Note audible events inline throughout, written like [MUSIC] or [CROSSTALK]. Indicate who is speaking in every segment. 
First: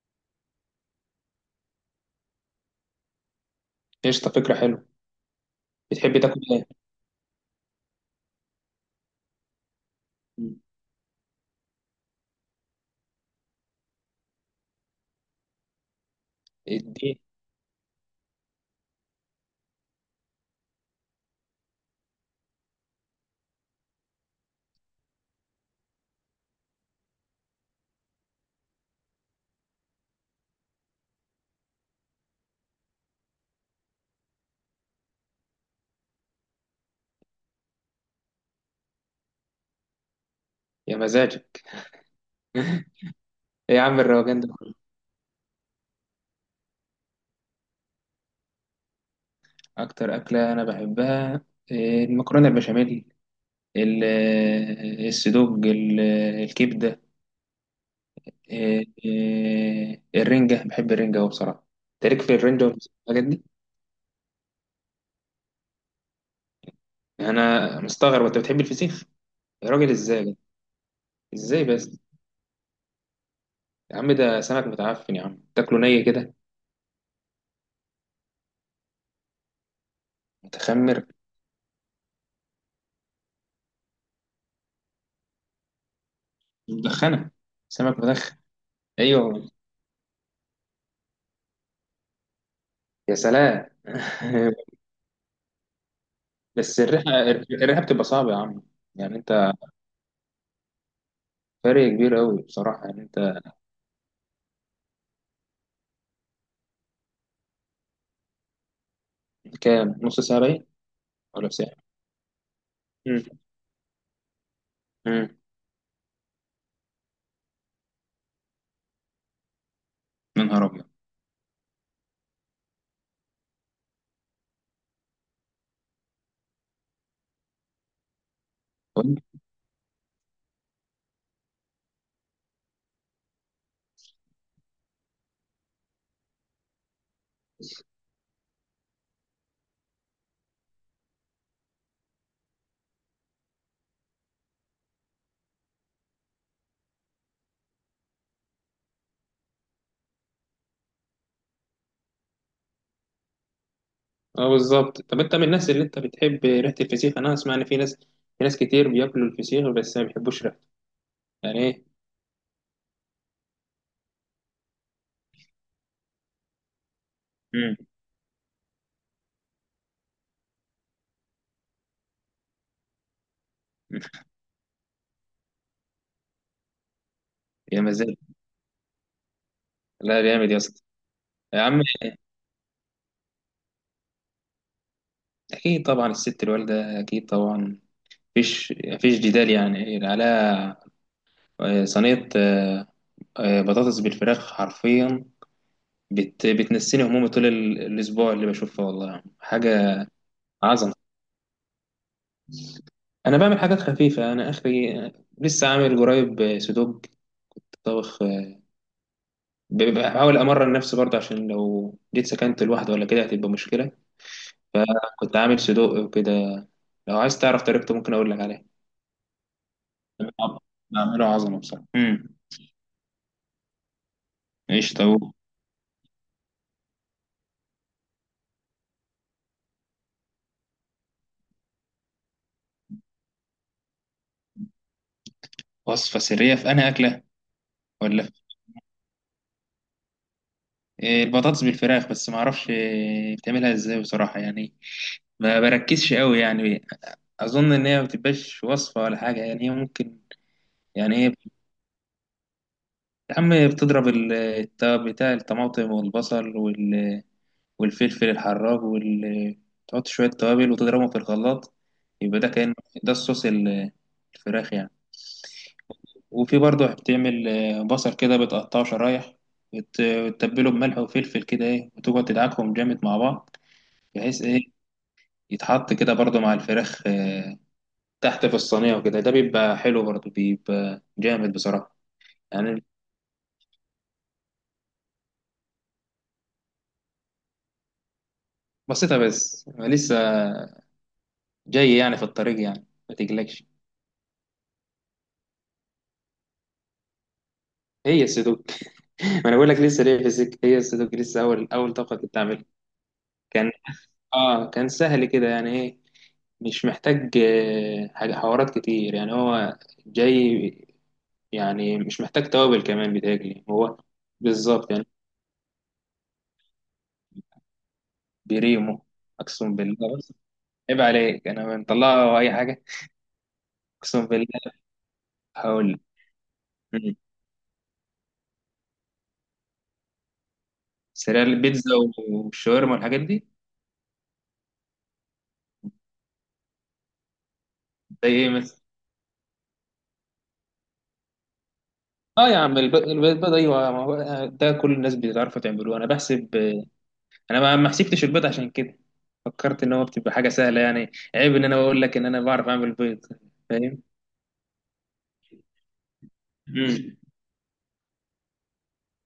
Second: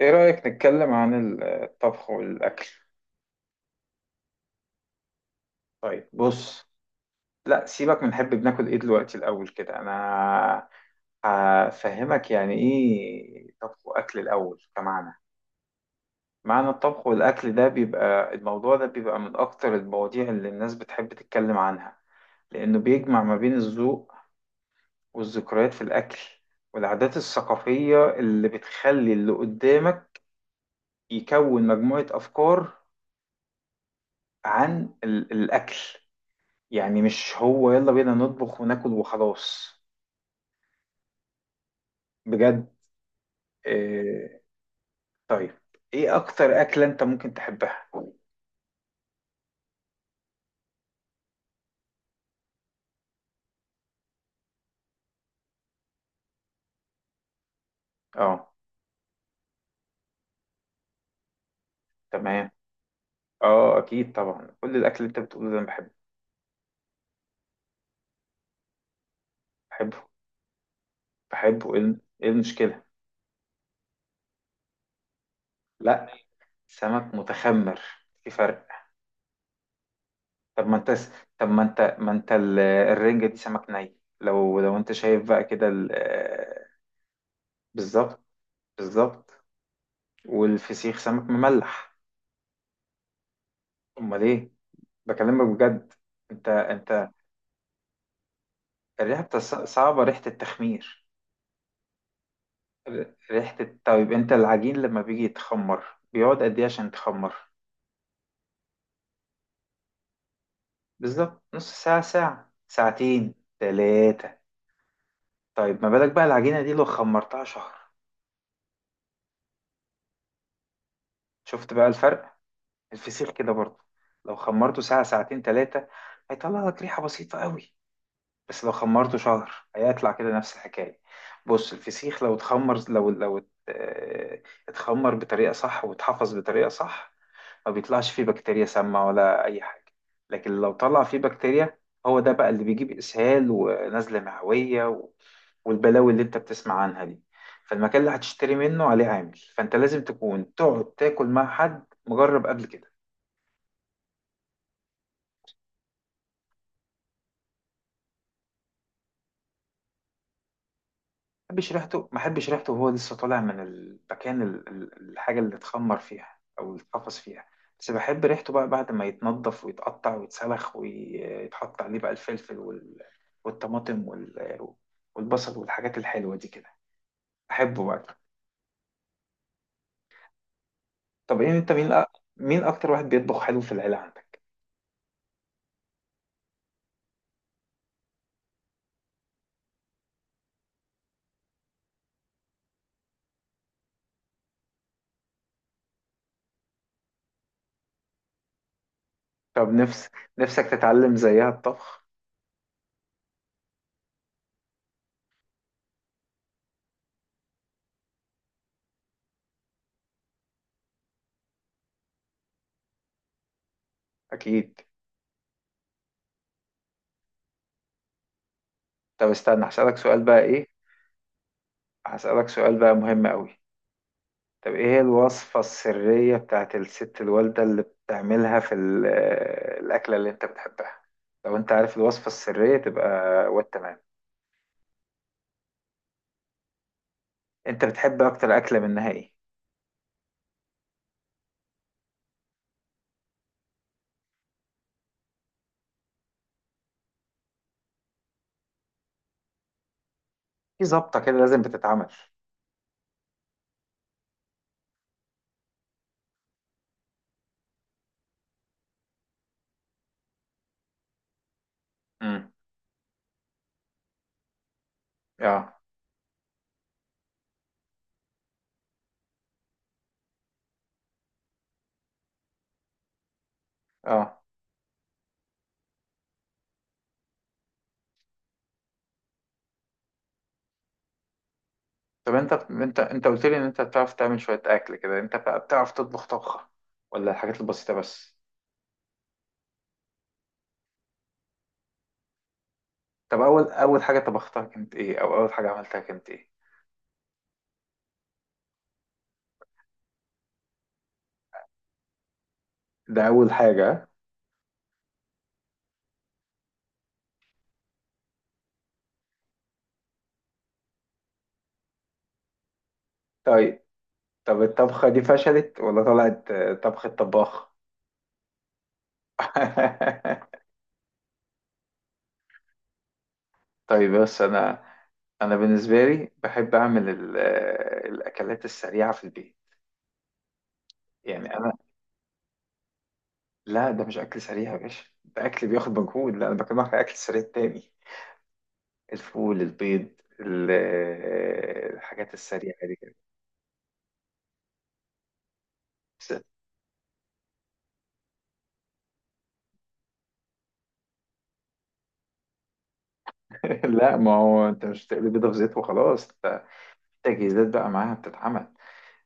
Speaker 1: ايه رأيك نتكلم عن الطبخ والأكل؟
Speaker 2: قشطة، فكرة حلوة.
Speaker 1: طيب،
Speaker 2: بتحبي تاكل
Speaker 1: بص.
Speaker 2: ايه؟
Speaker 1: لا، سيبك من نحب بناكل ايه دلوقتي، الأول كده
Speaker 2: مم.
Speaker 1: انا هفهمك يعني ايه طبخ وأكل الأول كمعنى. معنى الطبخ
Speaker 2: اديه.
Speaker 1: والأكل ده بيبقى، الموضوع ده بيبقى من أكتر المواضيع اللي الناس بتحب تتكلم عنها، لأنه بيجمع ما بين الذوق والذكريات في الأكل والعادات الثقافية اللي بتخلي اللي قدامك يكون مجموعة أفكار عن الأكل. يعني مش هو يلا بينا نطبخ وناكل وخلاص.
Speaker 2: يا مزاجك.
Speaker 1: بجد.
Speaker 2: ايه يا عم الروجان
Speaker 1: إيه.
Speaker 2: ده كله؟
Speaker 1: طيب، ايه اكتر اكلة انت ممكن تحبها؟
Speaker 2: اكتر أكلة انا بحبها المكرونة البشاميل. ال- السدوج الكبدة.
Speaker 1: اه،
Speaker 2: إيه، إيه، الرنجة، بحب الرنجة أوي بصراحة. تاريخ في
Speaker 1: تمام.
Speaker 2: الرنجة والحاجات دي.
Speaker 1: اه اكيد طبعا كل الاكل اللي انت بتقوله ده انا بحبه.
Speaker 2: انا مستغرب انت بتحب الفسيخ. يا راجل
Speaker 1: بحبه،
Speaker 2: ازاي؟ ازاي
Speaker 1: بحبه، ايه
Speaker 2: بس؟
Speaker 1: إيه المشكلة؟
Speaker 2: يا عم ده سمك متعفن، يا عم تاكله ني
Speaker 1: لا،
Speaker 2: كده.
Speaker 1: سمك متخمر، في فرق. طب ما انت
Speaker 2: متخمر.
Speaker 1: س... طب ما انت الرنجة دي سمك ني، لو انت شايف بقى كده
Speaker 2: مدخنة. سمك
Speaker 1: بالظبط،
Speaker 2: مدخن.
Speaker 1: بالظبط.
Speaker 2: ايوه.
Speaker 1: والفسيخ سمك مملح.
Speaker 2: يا سلام.
Speaker 1: امال ايه.
Speaker 2: [LAUGHS]
Speaker 1: بكلمك بجد. انت،
Speaker 2: بس
Speaker 1: انت
Speaker 2: الرحله بتبقى صعبه يا عم. يعني انت.
Speaker 1: صعبة، ريحة التخمير.
Speaker 2: فرق كبير قوي بصراحه، يعني انت.
Speaker 1: طيب، انت العجين لما بيجي يتخمر بيقعد قد ايه عشان يتخمر؟
Speaker 2: كام؟ نص ساعه باين،
Speaker 1: بالظبط
Speaker 2: ولا ساعه.
Speaker 1: نص ساعة، ساعة،
Speaker 2: امم.
Speaker 1: ساعتين، تلاتة.
Speaker 2: امم.
Speaker 1: طيب ما بالك بقى العجينة دي لو خمرتها شهر؟
Speaker 2: يا نهار ابيض.
Speaker 1: شفت بقى الفرق؟ الفسيخ كده برضه، لو خمرته ساعة، ساعتين، تلاتة هيطلع لك ريحة بسيطة قوي. بس لو خمرته
Speaker 2: طيب.
Speaker 1: شهر هيطلع كده نفس الحكاية. بص، الفسيخ لو اتخمر، لو لو ات- اه، اتخمر بطريقة صح واتحفظ بطريقة صح ما بيطلعش فيه بكتيريا سامة ولا أي حاجة. لكن لو طلع فيه بكتيريا، هو ده بقى اللي بيجيب إسهال ونزلة معوية والبلاوي اللي أنت بتسمع عنها دي. فالمكان اللي هتشتري منه عليه عامل، فأنت لازم تكون تقعد تاكل مع حد مجرب قبل كده.
Speaker 2: اه بالظبط. طب انت من الناس اللي انت بتحب ريحه الفسيخ. انا اسمع ان في ناس، في ناس كتير بياكلوا الفسيخ بس ما بيحبوش ريحته. يعني
Speaker 1: بحبش
Speaker 2: ايه؟
Speaker 1: ريحته، ما بحبش ريحته وهو لسه طالع من المكان الحاجة اللي اتخمر فيها أو اللي اتقفص فيها.
Speaker 2: امم.
Speaker 1: بس بحب ريحته بقى بعد ما يتنضف ويتقطع ويتسلخ ويتحط عليه بقى الفلفل والطماطم والبصل والحاجات الحلوة دي كده.
Speaker 2: يا
Speaker 1: أحبه
Speaker 2: مزاج.
Speaker 1: بقى.
Speaker 2: لا جامد يا اسطى.
Speaker 1: طب إيه،
Speaker 2: يا
Speaker 1: أنت
Speaker 2: عم،
Speaker 1: مين أكتر واحد بيطبخ حلو في العيلة عندك؟
Speaker 2: اكيد طبعا الست الوالده، اكيد طبعا. مفيش جدال يعني، على صينيه بطاطس بالفراخ حرفيا. بتنسيني همومي طول الاسبوع، اللي بشوفها والله
Speaker 1: طب،
Speaker 2: حاجه
Speaker 1: نفسك
Speaker 2: عظمه.
Speaker 1: تتعلم زيها الطبخ؟
Speaker 2: انا بعمل حاجات خفيفه، انا اخري. لسه عامل قريب سودوك طبخ. بحاول امرن نفسي برضه، عشان لو جيت سكنت لوحدي ولا كده هتبقى مشكله.
Speaker 1: أكيد.
Speaker 2: فكنت عامل سودوك وكده. لو عايز تعرف طريقته ممكن اقول لك عليها.
Speaker 1: طب استنى، هسألك سؤال بقى،
Speaker 2: بعم-
Speaker 1: إيه؟
Speaker 2: بعمله عظمه بصراحه.
Speaker 1: هسألك سؤال بقى مهم أوي. طب ايه
Speaker 2: ايش
Speaker 1: هي
Speaker 2: طب.
Speaker 1: الوصفة السرية بتاعت الست الوالدة اللي بتعملها في الأكلة اللي انت بتحبها؟ لو انت عارف الوصفة السرية تبقى والتمام.
Speaker 2: وصفه سريه في انا اكله؟
Speaker 1: انت بتحب
Speaker 2: ولا في؟
Speaker 1: اكتر أكلة منها ايه؟
Speaker 2: البطاطس بالفراخ، بس ما اعرفش بتعملها ازاي بصراحه يعني. ما بركزش قوي يعني. اظن ان هي ما بتبقاش وصفه ولا حاجه، يعني هي ممكن.
Speaker 1: في
Speaker 2: يعني
Speaker 1: ظبطة
Speaker 2: هي،
Speaker 1: كده لازم بتتعمل.
Speaker 2: يا عم، بتضرب بتاع الطماطم والبصل والفلفل الحراج وال، تحط شويه توابل وتضربهم في الخلاط. يبقى ده
Speaker 1: امم.
Speaker 2: كان، ده الصوص الفراخ يعني.
Speaker 1: اه.
Speaker 2: وفي برضه بتعمل بصل كده بتقطعه شرايح وتتبله بملح وفلفل كده، ايه، وتقعد تدعكهم جامد مع بعض.
Speaker 1: اه.
Speaker 2: بحيث ايه يتحط كده برضه مع الفراخ تحت في الصينية، وكده ده بيبقى حلو برضه، بيبقى جامد بصراحة.
Speaker 1: طب انت
Speaker 2: يعني
Speaker 1: انت انت قلت لي ان انت بتعرف تعمل شوية اكل كده، انت بقى بتعرف تطبخ طبخة ولا الحاجات البسيطة بس؟
Speaker 2: بسيطة بس لسه جاي يعني في الطريق يعني. ما
Speaker 1: طب، اول
Speaker 2: تقلقش.
Speaker 1: اول حاجة طبختها كانت ايه، او اول حاجة عملتها كانت ايه؟
Speaker 2: هي السدوك. [LAUGHS] ما انا بقول لك لسه ليه في السك. هي السدوك لسه اول اول طبقة كنت اعملها.
Speaker 1: ده اول
Speaker 2: كان،
Speaker 1: حاجة.
Speaker 2: اه كان سهل كده يعني. ايه، مش محتاج حاجة حوارات كتير، يعني هو جاي. يعني مش محتاج توابل كمان، بيتهيألي
Speaker 1: طيب.
Speaker 2: هو
Speaker 1: طب
Speaker 2: بالظبط يعني.
Speaker 1: الطبخة دي فشلت ولا طلعت طبخة طباخ؟
Speaker 2: بريمو. اقسم بالله، بص،
Speaker 1: [LAUGHS]
Speaker 2: عيب عليك، انا مطلعه اي حاجة.
Speaker 1: طيب،
Speaker 2: اقسم
Speaker 1: بس
Speaker 2: بالله.
Speaker 1: أنا، أنا
Speaker 2: هقول
Speaker 1: بالنسبة لي بحب أعمل الأكلات السريعة في البيت.
Speaker 2: سريع
Speaker 1: يعني أنا.
Speaker 2: البيتزا والشاورما والحاجات دي.
Speaker 1: لا، ده مش أكل سريع يا باشا، ده أكل بياخد مجهود. لا، أنا بكلمك على أكل سريع تاني:
Speaker 2: زي ايه مثلا؟
Speaker 1: الفول، البيض، الحاجات
Speaker 2: اه يا
Speaker 1: السريعة
Speaker 2: عم
Speaker 1: دي كده.
Speaker 2: البيض، ايوه، ما هو ده كل الناس بتعرفوا تعملوه. انا
Speaker 1: بس-
Speaker 2: بحسب انا ما حسبتش البيض عشان كده. فكرت ان هو بتبقى حاجه سهله يعني، عيب ان انا بقول لك ان انا بعرف اعمل بيض.
Speaker 1: [LAUGHS]
Speaker 2: فاهم.
Speaker 1: لا، ما هو أنت مش بتقلي بيضة في زيت وخلاص. ده
Speaker 2: امم.
Speaker 1: في تجهيزات بقى معاها بتتعمل.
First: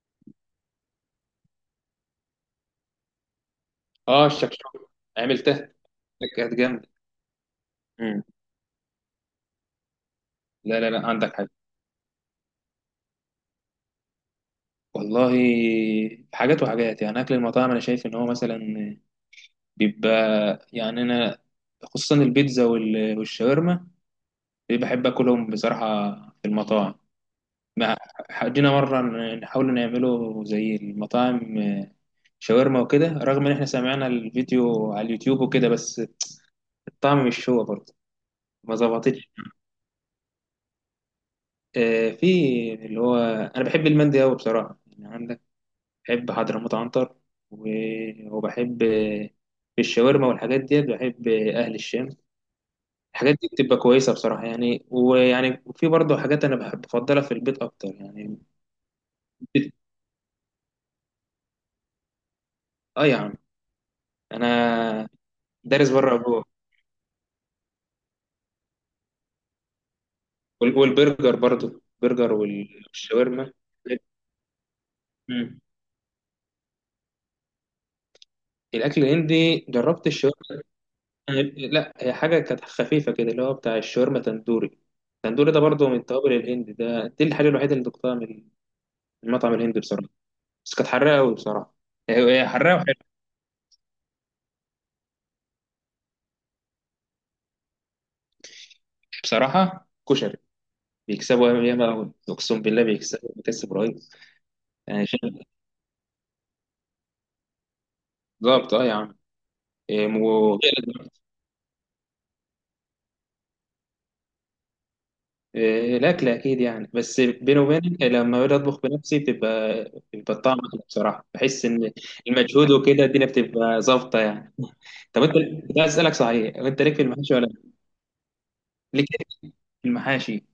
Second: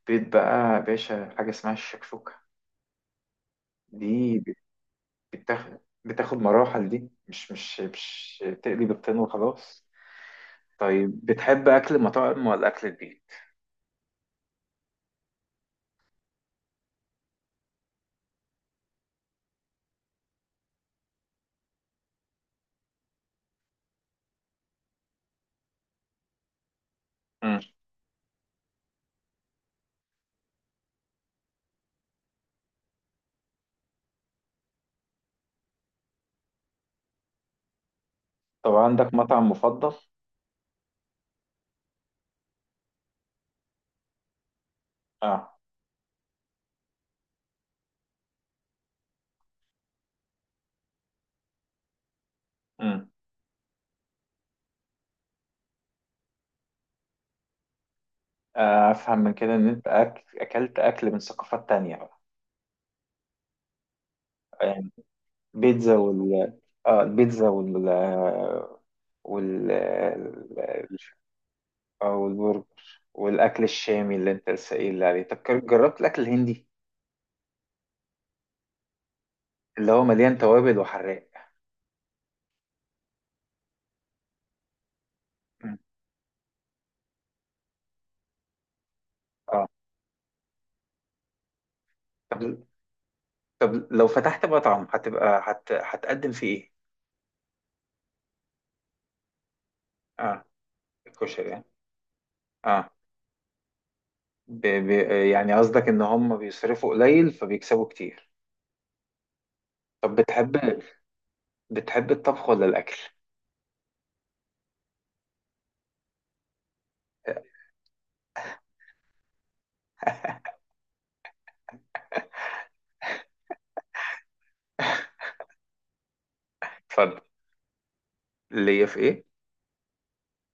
Speaker 1: بيض بقى يا باشا، حاجة اسمها الشكشوكة
Speaker 2: اه
Speaker 1: دي
Speaker 2: الشكشوكه، عملتها،
Speaker 1: بتاخد بتاخد
Speaker 2: كانت جامده.
Speaker 1: مراحل. دي مش مش
Speaker 2: امم.
Speaker 1: مش تقلي بيضتين وخلاص.
Speaker 2: لا لا لا،
Speaker 1: طيب،
Speaker 2: عندك حاجه.
Speaker 1: بتحب أكل المطاعم ولا أكل البيت؟
Speaker 2: والله، حاجات وحاجات يعني. اكل المطاعم انا شايف ان هو مثلا بيبقى، يعني انا خصوصا البيتزا والشاورما، بحب اكلهم بصراحه في المطاعم.
Speaker 1: مم.
Speaker 2: ما حدينا مره نحاول نعمله زي المطاعم، شاورما وكده، رغم ان احنا سمعنا الفيديو على اليوتيوب وكده، بس الطعم مش هو برضه.
Speaker 1: طب
Speaker 2: ما
Speaker 1: عندك
Speaker 2: ظبطتش.
Speaker 1: مطعم مفضل؟
Speaker 2: في اللي هو، انا بحب المندي قوي بصراحه يعني. عندك
Speaker 1: اه.
Speaker 2: بحب حضرموت عنتر، وبحب في الشاورما والحاجات ديت، بحب اهل الشام.
Speaker 1: مم.
Speaker 2: الحاجات دي بتبقى كويسه بصراحه يعني. ويعني في برضه حاجات انا بحب بفضلها في البيت اكتر يعني.
Speaker 1: أفهم من كده إن أنت أكلت أكل من ثقافات تانية بقى؟
Speaker 2: اه يا عم، انا
Speaker 1: يعني
Speaker 2: دارس
Speaker 1: بيتزا
Speaker 2: بره وجوه.
Speaker 1: وال، اه البيتزا وال، وال،
Speaker 2: والبرجر برضو، برجر
Speaker 1: والبرجر
Speaker 2: والشاورما.
Speaker 1: والأكل الشامي اللي أنت لسه قايل لي عليه. طب
Speaker 2: مم.
Speaker 1: جربت الأكل الهندي
Speaker 2: الاكل الهندي
Speaker 1: اللي هو
Speaker 2: جربت
Speaker 1: مليان
Speaker 2: الشاورما.
Speaker 1: توابل وحراق؟
Speaker 2: لا هي حاجه كانت خفيفه كده، اللي هو بتاع الشاورما تندوري. التندوري ده
Speaker 1: مم.
Speaker 2: برضو من التوابل الهندي ده. دي الحاجه الوحيده اللي دقتها من المطعم
Speaker 1: اه.
Speaker 2: الهندي بصراحه. بس كانت حراقه قوي بصراحه. هي
Speaker 1: طب
Speaker 2: حراقه وحلوه.
Speaker 1: طب لو فتحت مطعم هتبقى، هتقدم فيه ايه؟
Speaker 2: بصراحه كشري.
Speaker 1: اه، الكشري
Speaker 2: بيكسبوا
Speaker 1: يعني.
Speaker 2: ياما قوي، اقسم بالله
Speaker 1: اه.
Speaker 2: بيكسبوا، بيكسب رهيب.
Speaker 1: ب... ب...
Speaker 2: يعني شيء-
Speaker 1: يعني قصدك ان هم بيصرفوا قليل فبيكسبوا كتير.
Speaker 2: بالظبط اه يا عم.
Speaker 1: طب بتحب
Speaker 2: وغير.
Speaker 1: بتحب الطبخ ولا الاكل؟
Speaker 2: الأكل أكيد يعني، بس بيني وبينك لما باجي أطبخ بنفسي بتبقى، بيبقى الطعم أحلى بصراحة. بحس إن المجهود وكده الدنيا بتبقى ظابطة يعني. [LAUGHS] طب أنت، كنت عايز أسألك صحيح، أنت ليك في
Speaker 1: اتفضل.
Speaker 2: المحاشي ولا لأ؟
Speaker 1: اللي هي في
Speaker 2: ليك
Speaker 1: ايه؟
Speaker 2: إيه في المحاشي؟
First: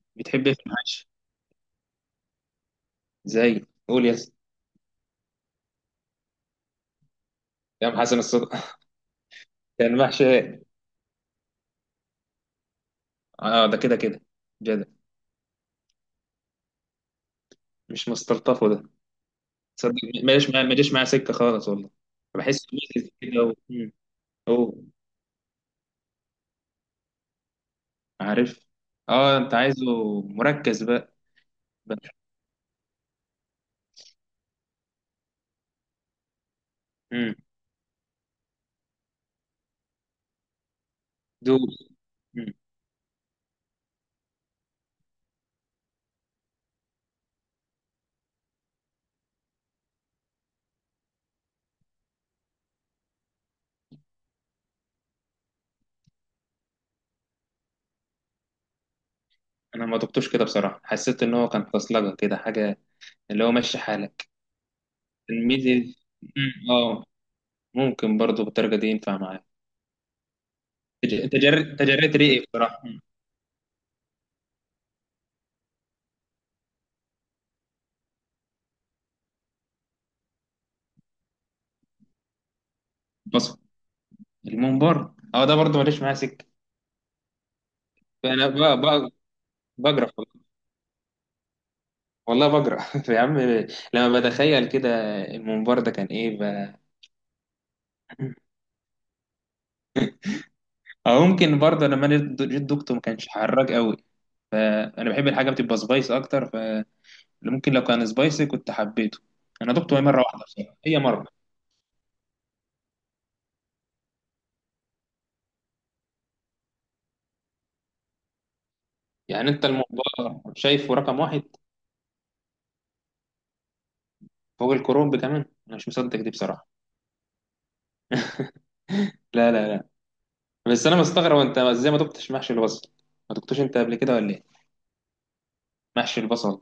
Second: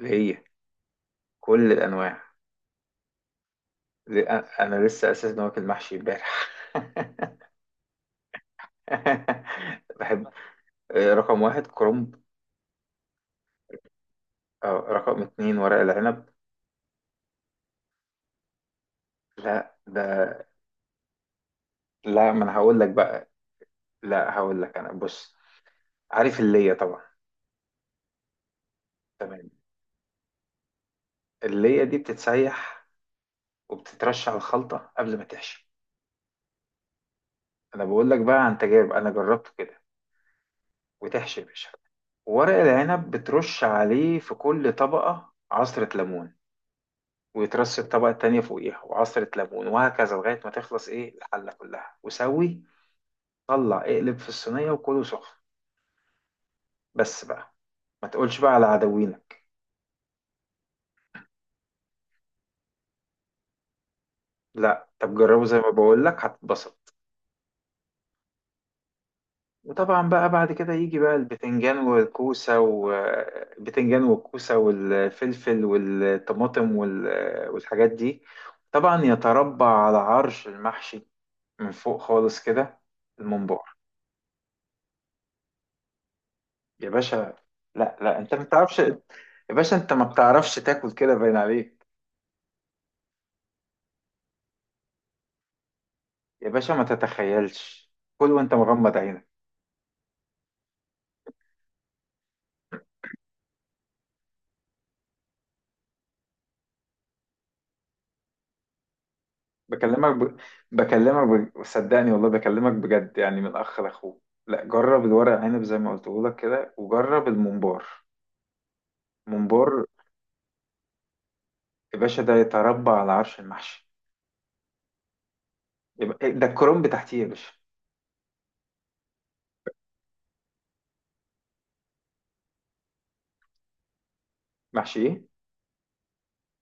Speaker 1: اللي هي
Speaker 2: بتحب إيه في المحاشي؟
Speaker 1: كل الانواع.
Speaker 2: زي قول يا
Speaker 1: ل-
Speaker 2: اسطى.
Speaker 1: انا لسه اساسا واكل محشي امبارح.
Speaker 2: يا عم حسن الصدق. [LAUGHS]
Speaker 1: [LAUGHS]
Speaker 2: ده
Speaker 1: بحب
Speaker 2: المحشي.
Speaker 1: رقم واحد كرنب،
Speaker 2: أه ده كده كده. جدع.
Speaker 1: رقم اتنين ورق العنب.
Speaker 2: مش مستلطفه ده،
Speaker 1: لا
Speaker 2: تصدق.
Speaker 1: ده،
Speaker 2: ما جاش معايا سكة خالص والله.
Speaker 1: لا ما انا
Speaker 2: بحس
Speaker 1: هقول لك
Speaker 2: ميزز
Speaker 1: بقى،
Speaker 2: كده. مم.
Speaker 1: لا هقول لك،
Speaker 2: أوه.
Speaker 1: انا بص. عارف اللي هي طبعا.
Speaker 2: عارف. أه
Speaker 1: تمام.
Speaker 2: أنت عايزه مركز بقى
Speaker 1: اللية دي بتتسيح وبتترش على الخلطة قبل ما تحشي.
Speaker 2: بقى.
Speaker 1: أنا بقول لك بقى عن تجارب، أنا جربته كده. وتحشي يا باشا
Speaker 2: دوس. مم.
Speaker 1: ورق العنب، بترش عليه في كل طبقة عصرة ليمون، ويترش الطبقة التانية فوقيها وعصرة ليمون، وهكذا لغاية ما تخلص إيه الحلة كلها وسوي طلع اقلب في الصينية وكله سخن. بس بقى، ما تقولش بقى على عدوينك.
Speaker 2: انا ما دقتوش كده بصراحه، حسيت ان هو كان فصلجه كده حاجه، اللي هو ماشي حالك
Speaker 1: لا، طب جربه زي ما
Speaker 2: الميدي.
Speaker 1: بقول لك
Speaker 2: مم.
Speaker 1: هتتبسط.
Speaker 2: اه. ممكن برضو بالدرجه دي ينفع معايا.
Speaker 1: وطبعا بقى بعد كده يجي بقى البتنجان
Speaker 2: تجريت ريقي
Speaker 1: والكوسة
Speaker 2: بصراحه. مم.
Speaker 1: والبتنجان والكوسة والفلفل والطماطم والحاجات دي. طبعا يتربع على عرش المحشي من فوق خالص كده،
Speaker 2: بصل.
Speaker 1: الممبار.
Speaker 2: الممبار، اه ده برضو ماليش معاه سكه.
Speaker 1: يا باشا، لا، لا، انت ما
Speaker 2: انا
Speaker 1: بتعرفش يا
Speaker 2: ب...
Speaker 1: باشا، انت ما
Speaker 2: بجرى،
Speaker 1: بتعرفش تاكل كده باين عليك.
Speaker 2: والله بجرى. [LAUGHS] يا عم، لما بتخيل كده الممبار ده كان ايه.
Speaker 1: يا باشا ما تتخيلش، كل وانت
Speaker 2: [LAUGHS]
Speaker 1: مغمض عينك.
Speaker 2: او ممكن برضه لما انا جيت دقته ما كانش حراج قوي، فانا بحب الحاجه بتبقى سبايس اكتر. اللي ممكن لو كان سبايسي كنت حبيته. انا دقته هي
Speaker 1: بكلمك
Speaker 2: مره
Speaker 1: ب...
Speaker 2: واحده بصراحه، هي مره.
Speaker 1: صدقني، والله بكلمك بجد يعني، من اخ لاخوه. لا جرب الورق عنب زي ما قلت لك كده، وجرب الممبار.
Speaker 2: يعني انت
Speaker 1: ممبار
Speaker 2: الموضوع شايفه رقم واحد
Speaker 1: يا باشا، ده يتربى على عرش المحشي.
Speaker 2: فوق الكرومب كمان، انا مش
Speaker 1: يبقى
Speaker 2: مصدق دي
Speaker 1: ده
Speaker 2: بصراحه.
Speaker 1: الكرنب تحتيه يا باشا.
Speaker 2: لا لا لا. بس انا مستغرب انت ازاي ما دقتش محشي البصل. ما دقتوش انت قبل كده ولا ايه؟
Speaker 1: محشي ايه؟
Speaker 2: محشي البصل.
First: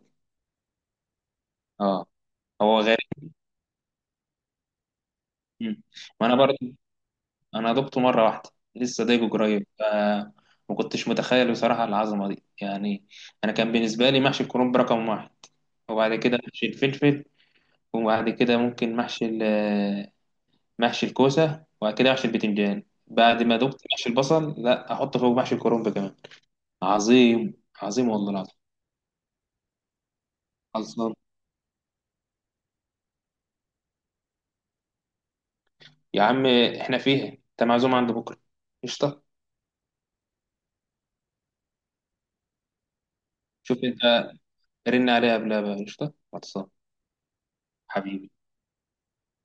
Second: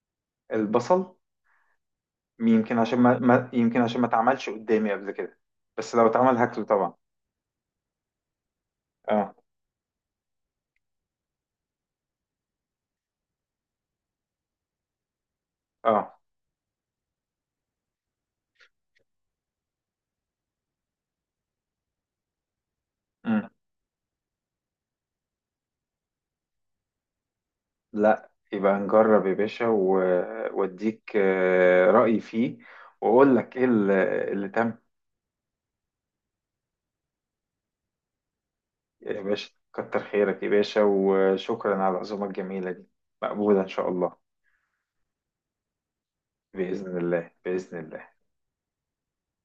Speaker 1: البصل.
Speaker 2: اه.
Speaker 1: يمكن
Speaker 2: هو
Speaker 1: عشان
Speaker 2: غريب.
Speaker 1: ما, ما... يمكن عشان ما اتعملش قدامي قبل كده.
Speaker 2: مم.
Speaker 1: بس لو
Speaker 2: ما انا
Speaker 1: اتعمل
Speaker 2: برضه،
Speaker 1: هاكله طبعا.
Speaker 2: انا دقته مره واحده لسه دايقه
Speaker 1: اه.
Speaker 2: قريب ما كنتش متخيل بصراحه العظمه دي يعني. انا كان بالنسبه لي محشي الكرنب رقم واحد، وبعد
Speaker 1: اه.
Speaker 2: كده محشي الفلفل، وبعد كده ممكن محشي، محشي الكوسة، وبعد كده محشي البتنجان. بعد
Speaker 1: مم.
Speaker 2: ما دقت محشي البصل، لا أحط فوق محشي الكرنب كمان. عظيم. عظيم
Speaker 1: لا
Speaker 2: والله العظيم.
Speaker 1: يبقى نجرب يا باشا واديك
Speaker 2: خلصان.
Speaker 1: رأيي فيه. واقول لك ايه اللي، اللي تم.
Speaker 2: يا عم إحنا فيها، أنت معزوم عند بكرة.
Speaker 1: يا
Speaker 2: قشطة.
Speaker 1: باشا كتر خيرك يا باشا، وشكرا على العزومة الجميلة دي، مقبولة إن
Speaker 2: شوف
Speaker 1: شاء
Speaker 2: أنت،
Speaker 1: الله.
Speaker 2: رن عليها قبلها بقى. قشطة خلصان.
Speaker 1: بإذن الله، بإذن الله.
Speaker 2: حبيبي.